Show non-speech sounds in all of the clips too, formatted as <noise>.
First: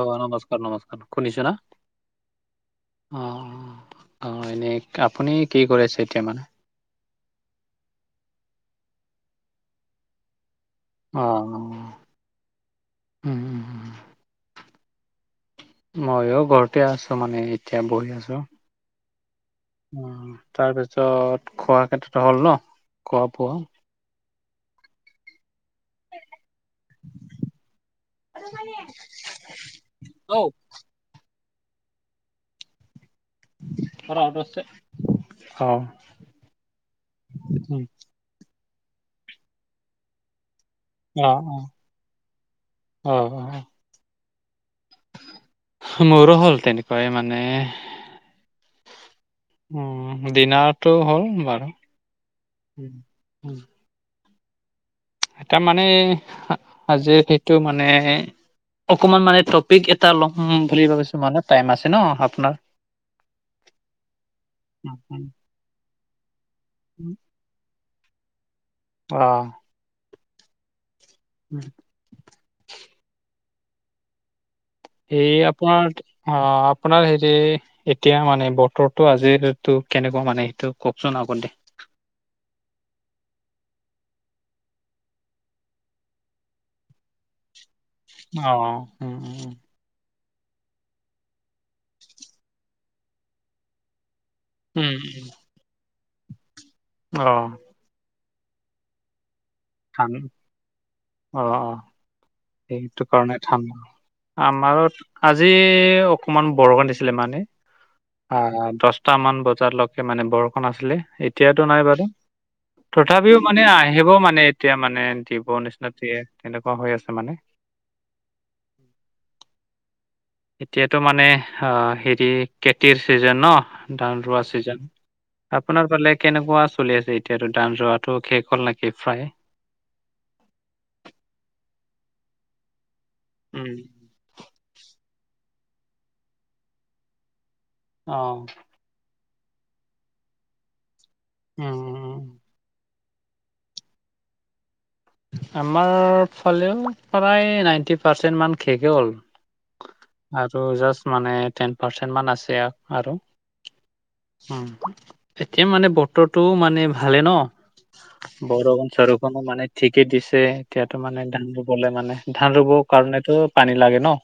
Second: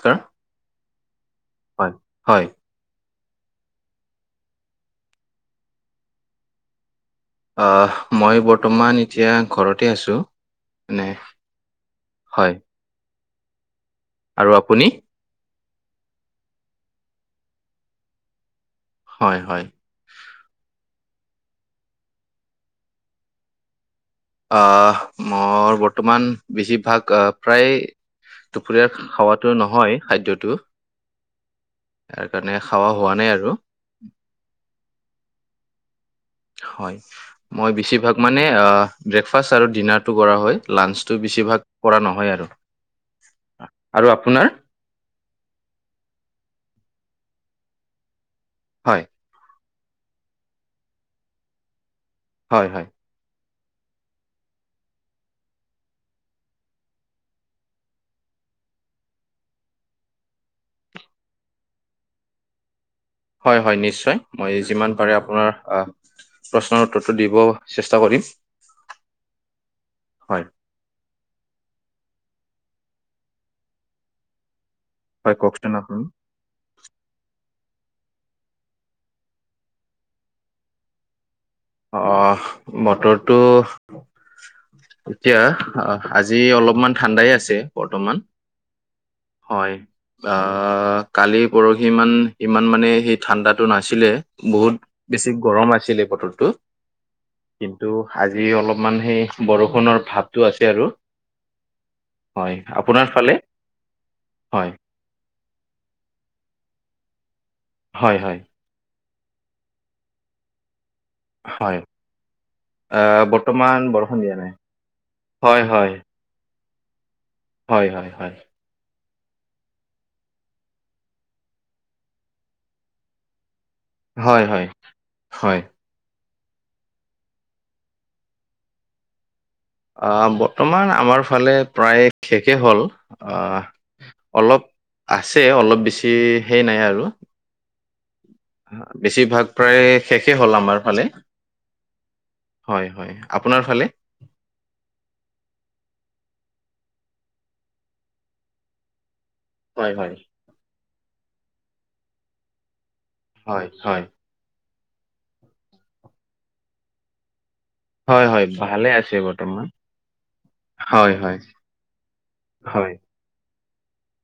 আহ নমস্কাৰ, নমস্কাৰ শুনিছানে? হয় হয় অ' অ'এনেই আপুনি কি কৰি আছে। এতিয়া মানে অহ' মই বৰ্তমান এতিয়া ঘৰতে আছোঁ। অ'অ' হয়। আৰু আপুনি? মইয়ো ঘৰতে আছোঁ মানে এতিয়া বহি আছোঁ। হয়, হয়। অ' তাৰপিছত খোৱা ক্ষেত্ৰত হ'ল ন খোৱা বোৱা। আহ মোৰ বৰ্তমান বেছিভাগ প্ৰায়ে দুপৰীয়া খাৱাতো নহয় অ খাদ্যটো। ইয়াৰ কাৰণে খাৱা হোৱা নাই আৰু অ' হয়, মই বেছিভাগ মানে, আহ ব্ৰেকফাষ্ট আৰু ডিনাৰটো কৰা হয়। লাঞ্চটো অ বেছিভাগ কৰা নহয় আৰু অ অ আৰু আপোনাৰ? মোৰো হ'ল তেনেকুৱাই মানে। হয়। উম, দিনাৰতটো হ'ল বাৰু। হয় হয় এটাৰ মানে আজিৰ সেইটো মানে অকমান মানে টপিক এটা ল'ম বুলি ভাবিছো, মানে টাইম আছে ন আপোনাৰ? হয়, হয় নিশ্চয়। মই যিমান পাৰে আপোনাৰ অঁ প্ৰশ্নৰ উত্তৰটো দিব চেষ্টা কৰিম। অ'। হয়। উম। এই হয় কওকচোন আপোনাৰ আপুনি অঁ আপোনাৰ হেৰি এতিয়া মানে বতটো আজিৰতো কেনেকুৱা মানে সেইটো কওকচোন? অকন দে। অহ' বতৰটো এতিয়া অঁ আজি অলপমান ঠাণ্ডাই আছে বৰ্তমান অ উম উম উম। হয়। আহ কালি পৰহিমান ইমান মানে সেই ঠাণ্ডাটো নাছিলে। বহুত উম বেছি গৰম আছিল এই বতৰটো। অঁ। কিন্তু আজি অলপমান সেই বৰষুণ থান অ' অ'। হয় সেইটো আপোনাৰ ফালে কাৰণে ঠাণ্ডা। হয় আমাৰো আজি অকমান বৰষুণ দিছিলে মানে। হয় হয় আহ দহটা মান বজালৈকে মানে বৰষুণ আছিলে। এতিয়াতো হয় নাই বাৰু? আহ তথাপিও মানে বৰ্তমান আহিব বৰষুণ দিয়া মানে, নাই এতিয়া মানে দিৱ হয় নিচিনা হয় তেনেকুৱা হৈ আছে মানে। হয়, হয়, হয়। এতিয়াতো মানে অ' হেৰি খেতিৰ চিজন ন। ধান ৰোৱা হয় হয় চিজন। হয় আপোনাৰ ফালে কেনেকুৱা চলি আছে, এতিয়াতো ধান ৰোৱাটো শেষ হ'ল নেকি প্ৰায়? আহ বৰ্তমান আমাৰ ফালে প্ৰায় শেষে হ'ল। উম। আহ অলপ আছে, অলপ বেছি হেই নাই আৰু। অ'। বেছিভাগ প্ৰায় শেষে হ'ল আমাৰ ফালে। উম, উম। হয়, হয়, আপোনাৰ ফালে? আমাৰ ফালেও প্ৰায় নাইনটি পাৰ্চেন্ট মান শেষে হ'ল। হয়, হয়। আৰু জাষ্ট মানে টেন পাৰ্চেন্ট মান আছে আৰু। হয়, হয়। এতিয়া মানে বতৰটো মানে ভালে ন। হয় হয় ভালে বৰষুণ আছে চৰষুণ মানে বৰ্তমান ঠিকে দিছে এতিয়াতো হয় মানে হয় ধান ৰুবলৈ মানে, ধান ৰুব হয় কাৰণেতো পানী লাগে ন।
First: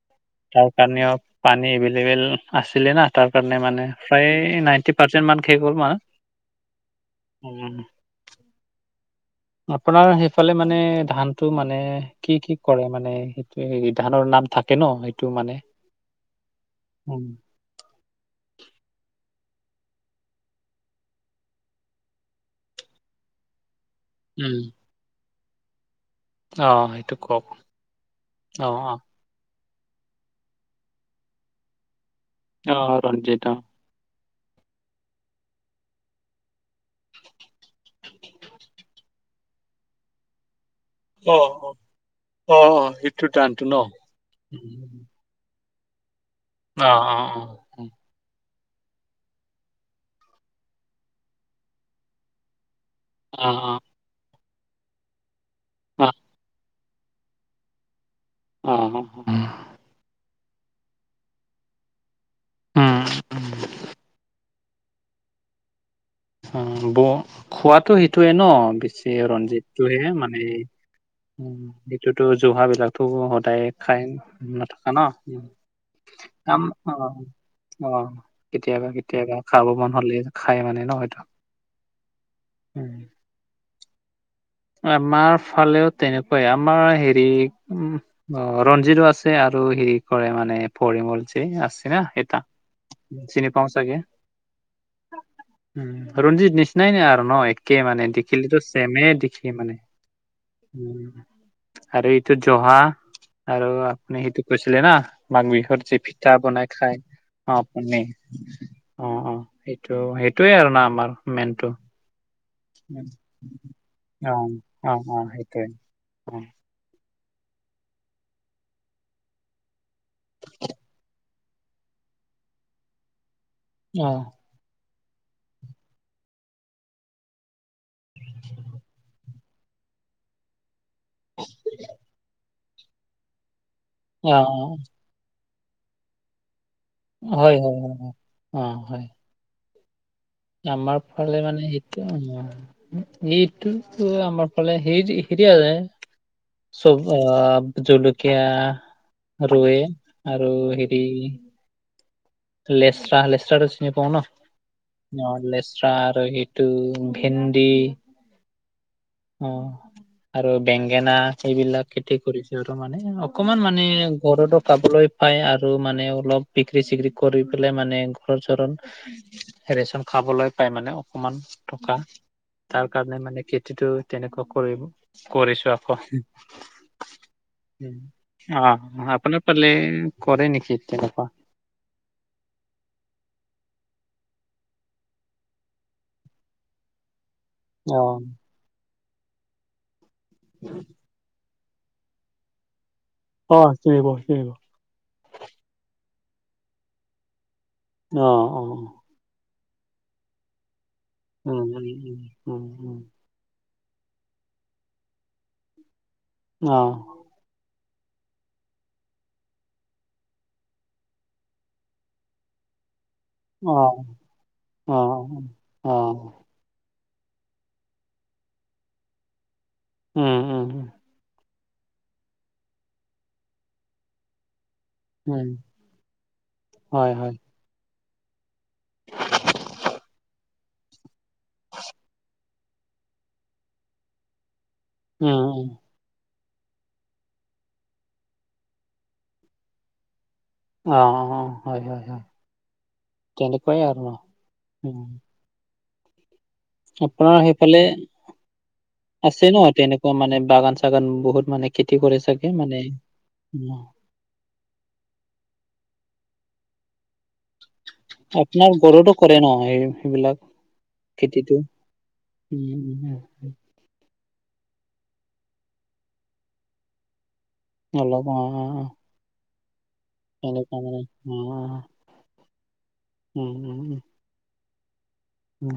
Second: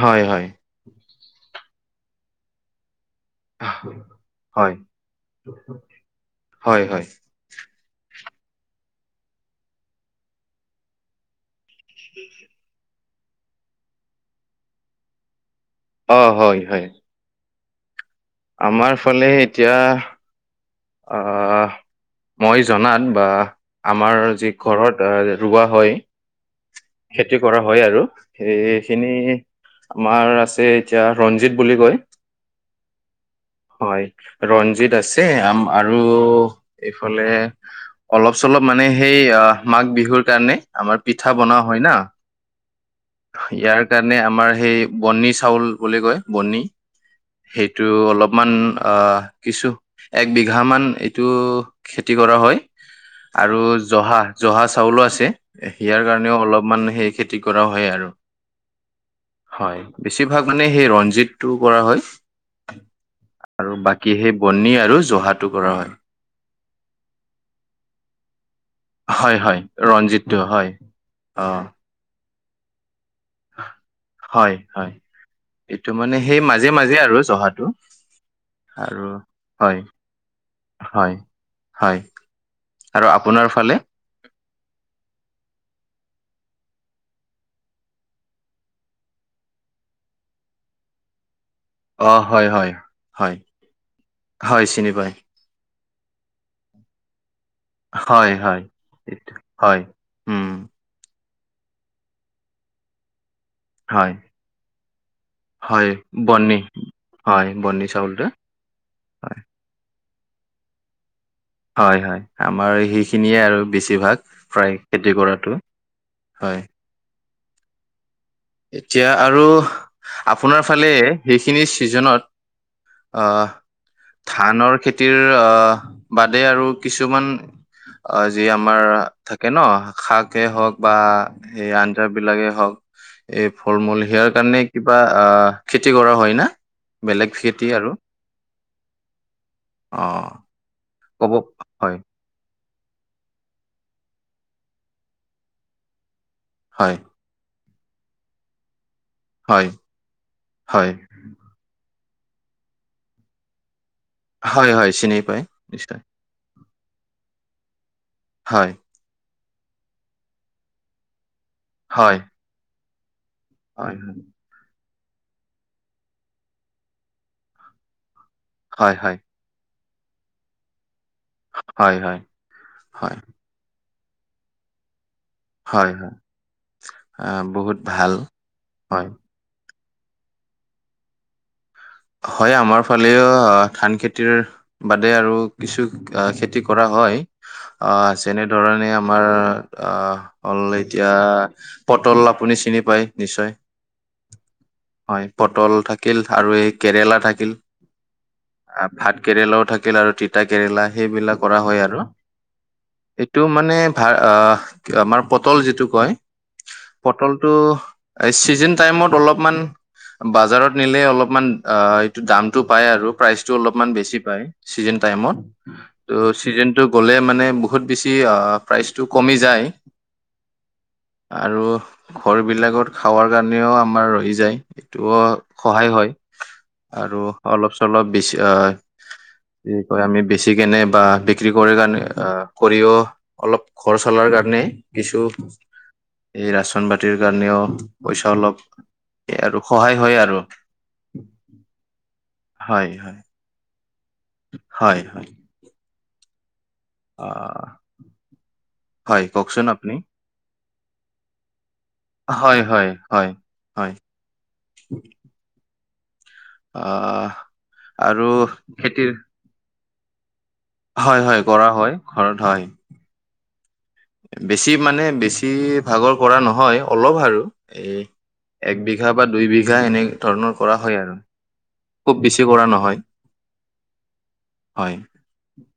হয়, হয়। তাৰ কাৰণেও পানী এভেইলেবেল আছিলে না। তাৰ কাৰণে মানে প্ৰায় হয় নাইনটি পাৰ্চেণ্ট মান শেষ হ'ল মান। হয় হয় আপোনাৰ সেইফালে মানে ধানটো মানে কি কি কৰে? মানে সেইটো ধানৰ নাম থাকে ন সেইটো মানে। অঁ হয়, হয়। উম, আমাৰফালে এতিয়া আহ মই জনাত বা আমাৰ যি উম ঘৰত ৰোৱা হয়। অ সেইটো খেতি কওক কৰা হয় আৰু অ সেইখিনি আমাৰ আছে এতিয়া ৰঞ্জিত বুলি কয়। অ ৰঞ্জিত অ, হয় ৰঞ্জিত আছে আ আৰু এইফালে অলপ চলপ মানে সেই মাঘ বিহুৰ কাৰণে। আমাৰ পিঠা অ অ বনোৱা হয় না অ অ অ' সেইটো ধানটো ন ইয়াৰ কাৰণে আমাৰ সেই বনি চাউল বুলি কয় বনি। অ অ অ, সেইটো অলপ মান কিছু এক বিঘামান এইটো খেতি কৰা হয়। অ আৰু অ জহা জহা চাউলো আছে ইয়াৰ কাৰণেও অলপমান সেই খেতি খেতি কৰা হয় আৰু। অঁ, অঁ, উম, হয় বেছিভাগ মানে সেই ৰঞ্জিতটো কৰা হয়। উম, উম আৰু বাকী সেই বনি আৰু জহাটো কৰা হয়। অ ব খোৱাতো সেইটোয়ে ন বে বেচি হয় হয় ৰঞ্জিতটোহে ৰঞ্জিতটো মানে হয় উ অ এইটোতো জহাবিলাকটো সদায় খাই হয় নথকা হয় ন। এইটো মানে সেই অ মাজে মাজে আৰু জহাটো অ কেতিয়াবা আৰু কেতিয়াবা খাব হয় মন হ'লে খাই মানে নহয়। হয় হয় আৰু আপোনাৰ ফালে? আমাৰ ফালেও তেনেকুৱাই আমাৰ হেৰি উ অ ৰঞ্জিতো আছে আৰু হেৰি কৰে মানে পৰিমল যে আছে। থাকে অ ন এটা হয় হয় হয় চিনি পাওঁ চাগে। হয় চিনি পায় ৰঞ্জিত নিচিনাই নে আৰু ন একে মানে হয় হয় দেখিলেটো চেমে এইটো দেখি। মানে হয় উম আৰু এইটো জহা, আৰু হয় আপুনি সেইটো কৈছিলে না মাঘ বিহুত হয় যে পিঠা বৰ্ণি বনাই খাই। হয় অঁ-অঁ বৰ্ণি মেইন চাউলটো অ হয় সেইটো সেইটোৱেই আৰু নাই হোৱা মেইনটো <unintelligible> হয়-হয় আমাৰ সেইখিনিয়ে আৰু বেছিভাগ অ প্ৰায় অ খেতি অ কৰাটো, সেইটোৱে অ হয়। এতিয়া আৰু আপোনাৰ ফালে সেইখিনি ছিজনত আহ ধানৰ খেতি- খেতিৰ আহ বাদে আৰু কিছুমান যি আমাৰ থাকে ন শাকেই হওক বা সেই আঞ্জাবিলাকেই হওক। এই ফল-মূল সেয়াৰ অ অ কাৰণে কিবা আহ খেতি কৰা হয় না? বেলেগ হয়, খেতি হয়, আৰু হয়, অ, হয়। অঁ আমাৰ ফালে মানে সেইটোৱে অ এইটো আমাৰ ফালে হে হেৰি আছে হয় চব অঁ জলকীয়া আৰু হয় এই আৰু হয় হেৰি লেচৰা লেচৰাটো চিনি পাওঁ ন, হয় হয় চিনি পায় অঁ লেচৰা নিশ্চয় আৰু হেৰি টো ভেন্দি হয়। অ আৰু বেঙেনা এইবিলাক খেতি হয় কৰিছো আৰু মানে অক কমান মানে হয় ঘৰতো খাবলৈ পায় আৰু মানে অলপ বিক্ৰী-চিক্ৰী কৰি পেলাই মানে হৰণ চৰন হয় হয় হয় ৰেচন খাবলৈ পাই মানে অকনমান। টকা হয় তাৰ হয় কাৰণে মানে খেতিটো তেনেকুৱা কৰিব। কৰিছো আক, হয় অ হয় আহ বহুত ভাল হয় আপুনি ফালে কৰে নেকি তেনেকুৱা? হয় আমাৰ ফালেও ধান খেতিৰ বাদে আৰু কিছু আ খেতি কৰা হয়। আ অ যেনে ধৰণে আমাৰ অ হ'ল এতি য়া পটল আপুনি চিনি পায়। নিশ্চয় অ চিনি পাওঁ, চিনি পাওঁ। হয় পটল থাকিল আৰু এই কেৰেলা থাকিল। অ অ ভাত কেৰেলাও থাকিল আৰু তিত তা কেৰেলা সেইবিলাক কৰা উম হয় উম আৰু উম উম উম এইট টো মানে ভা আমাৰ পটল যিটো কয়। অ। পটলটো এই চিজন টাইমত অলপমান বাজাৰত নিলে অলপমান আ এইটো দামটো পাই আৰু। প্ৰাইজটো অ অলপমান বেছি পায় ছিজন অ অ টাইমত, অ ত ছিজন টো গ'লে মানে বহুত বেছি আহ প্ৰাইচটো কমি যায়। উম। উম আৰু ঘৰবিলাকত খাৱাৰ কাৰণেও আমাৰ ৰহি যায়। সেইটোৱ উম সহায় হয়। হয় আৰু হয় অলপ চলপ বেছি আহ কি কয় আমি বেছি কিনে বা বি ত্ৰী কৰি কাৰণে আহ সৰিয়হ অলপ ঘৰ চলাৰ কাৰণে কিছু উম, উম, এই ৰেচন পাতিৰ কাৰণেও পইচা অলপ এ আৰু সহায় হয় আৰু। অ অ, হয় হয় হয়। হয় হয়। তেনেকুৱাই আৰু ন। উম, হয় হয়। আপোনাৰ আহ সেইফালে হয় আছে ন, কওকচোন আপুনি তেনেকুৱা মানে বাগান-চাগান বহুত মানে খেতি কৰে চাগে হয় মানে হয় হয় হয় অ অ। আপোনাৰ ঘৰতো কৰে ন সেইবিলাক হয় হয় খেতিটো কৰা হয় ঘৰত হয়। উম, উম, উম বেছি মানে বেছি ভাগৰ কৰা নহয় অলপ আৰু। এ অলপ অ', অ', এক অ', বিঘা বা দুই বিঘা এনে ধৰণৰ কৰা এনেকুৱা হয় মানে আৰু অ', অ খুব বেছি কৰা নহয়, উম, হয়। উ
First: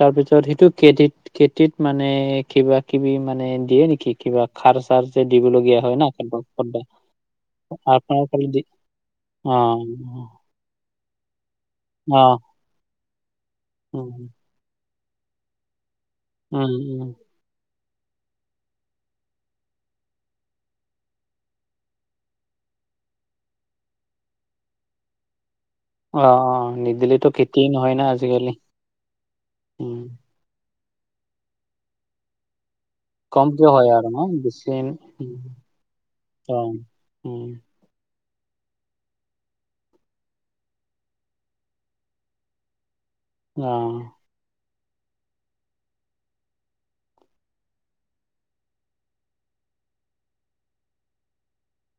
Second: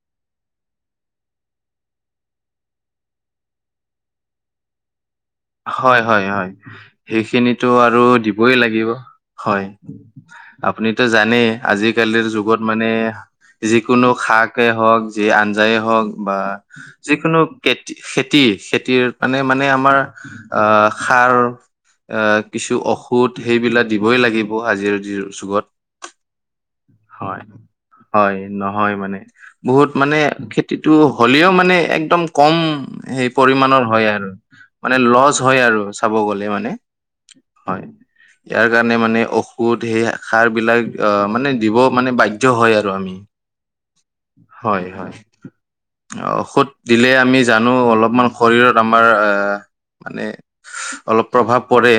তাৰপিছত সেইটো খেতিত খেতিত মানে কিবা কিবি মানে দিয়ে নেকি কিবা? খাৰ চাৰ যে দিবলগীয়া হয় ন। হয় কাৰোবাক হয় কাৰোবাক সেইখিনটো আৰু আপোনাৰ ফালে দিবই দি লাগিব। অ', হয়। আপুনিতো জানেই অ', অ আজিকালিৰ যুগত মানে যিকোনো উম, শাক শাকে হওঁক যি আঞ্জায়ে হওঁক বা উম, উম। যিকোনো- খেতি, খেতি-খেতিৰ মানে-মানে আমাৰ আঁহ' সাৰ- আঁহ' কিছু ঔষধ সেইবিলাক দিবই লাগিব আজিৰৰ যুগত। অ অ নিদিলেতো হয়, খেতিয়ে নহয় না হয়, আজিকালি নহয় মানে বহুত উম মানে- খেতিটো হ'লেও মানে একদম কম সেই কমকে পৰিমাণৰ হয় ন আৰু। বেছি মানে লচ উম, হয় আৰু চাব গ'লে অ মানে উম হয়। ইয়াৰ কাৰণে মানে ঔষধ সেই সাৰবিলাক আঁহ' মানে দিব মানে বাধ্যয় হয় আৰু আমি। অ'। হয়-হয়। ঔষধ দিলে আমি জানো অলপমান শৰীৰত আমাৰ আ- মানে অলপ প্ৰভাৱ পৰে,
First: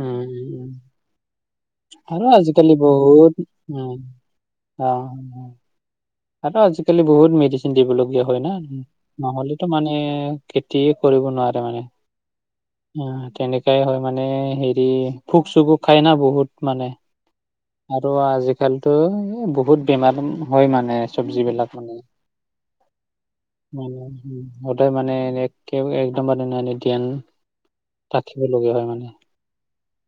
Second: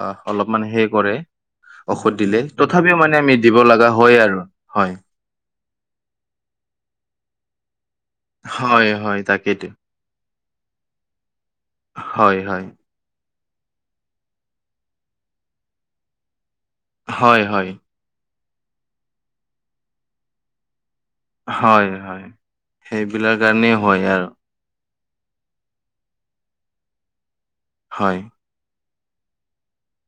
উম উম অলপমান উম। সেই কৰে- ঔষধ আৰু দিলে, আজিকালি তথাপিও মানে বহুত আমি দিব লগা উম হয়েই আৰু, হয়। তাকে, আজিকালি বহুত মেডিচিন দিবলগীয়া হয় না' হয় নহ'লেতো তাকেইতো মানু- হে খেতিয়ে কৰিব নোৱাৰে মানে। হয়-হয়। অঁ', তেনেকাই হয় মানে হেৰি খোপ পোক-চোকো খাই না বহুত মানে। হয়-হয়। আৰু আজিকালিটো এ' বহুত বেমাৰ হয় মানে। চব্জি বিলাক হয়, মানে, হয়, সেইবিলাক কাৰণেই হয় আৰু উম-হুম। সদায় মানে একদম একেবাৰে এনে ধ্যান হয়। ৰাখিব লগীয়া হয় মানে।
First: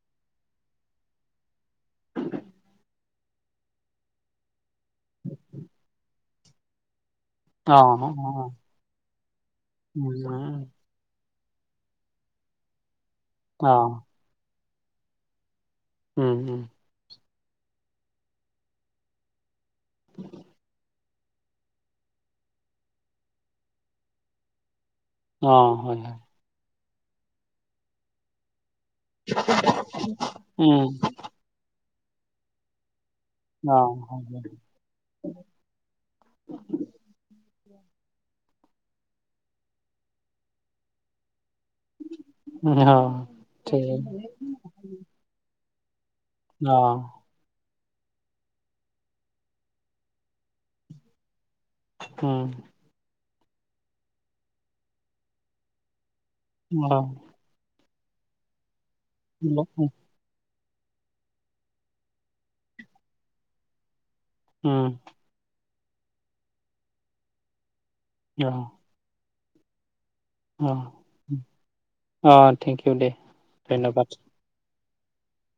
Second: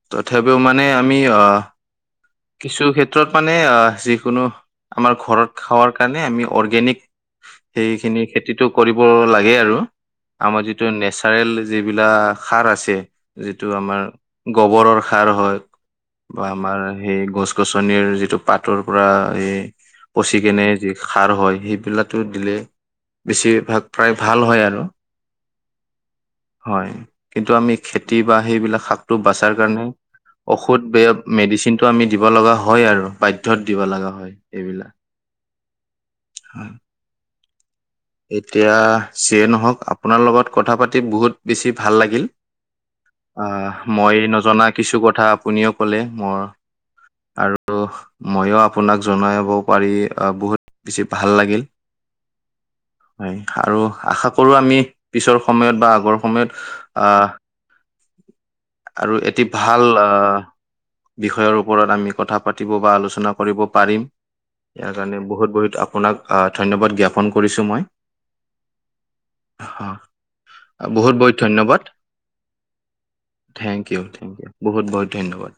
তথাপিও মানে আমি আঁ'- কিছু ক্ষেত্ৰত মানে যিকোনো আমাৰ ঘৰত খাৱোৰ কাৰণে আমি অৰ্গেনিক- অ সেইখিনি অ খেতিটো কৰিব লাগে আৰু। উম আমাৰ যি- যিটো নেচাৰেল যিবিলাক সাৰ আছে যিটো অ আমাৰ- গুবৰৰ সাৰ হয় উম বা উম আমাৰ- সেই গছ-গছনিৰ যিটো পাতৰ পৰা সেই পচি কিনে যে- সাৰ হয় সেইবিলাকো দিলে বেছিভাগ প্ৰায় ভাল হয় আৰু। অঁ', -হয়-হয়। হয়, কিন্তু আমি খেতি বা সেইবিলাক শাক- টো বচাৰ কাৰণে উম ঔষধ বে মেডিচিনটো আমি দিব লগা হয় আৰু বা- ধ্যত দিব লগা হয় এইবিলাক। হয়। এতিয়া যিয়ে নহওঁক আপোনাৰ লগত কথা পাতি বহুত বেছি ভাল লাগিল। অ আঁহ' ঠিক মই নজনা- কিছু কথা আপুনিয়ো ক'লে মই অঁহ'। আৰু মইও আপোনাক জনাব পাৰি বহুত বেছি ভাল লাগিল। উম'। হয়, আৰু আশা কৰোঁ আমি পিছৰ সময়ত বা আগৰ সময়ত অ'। আহ আৰু এটি উম ভাল আঁহ' বিষয়ৰ ওপৰত আমি কথা পাতিব বা আলোচনা কৰিব পাৰিম। ইয়াৰ কাৰণে বহুত-বহুত আপোনাক ধন্যবাদ জ্ঞাপন কৰিছোঁ মই। অহ'। হয়। অঁ অঁ থেংক ইউ দেই থেং ইউ থেংক ইউ বহুত বহুত ধন্যবাদ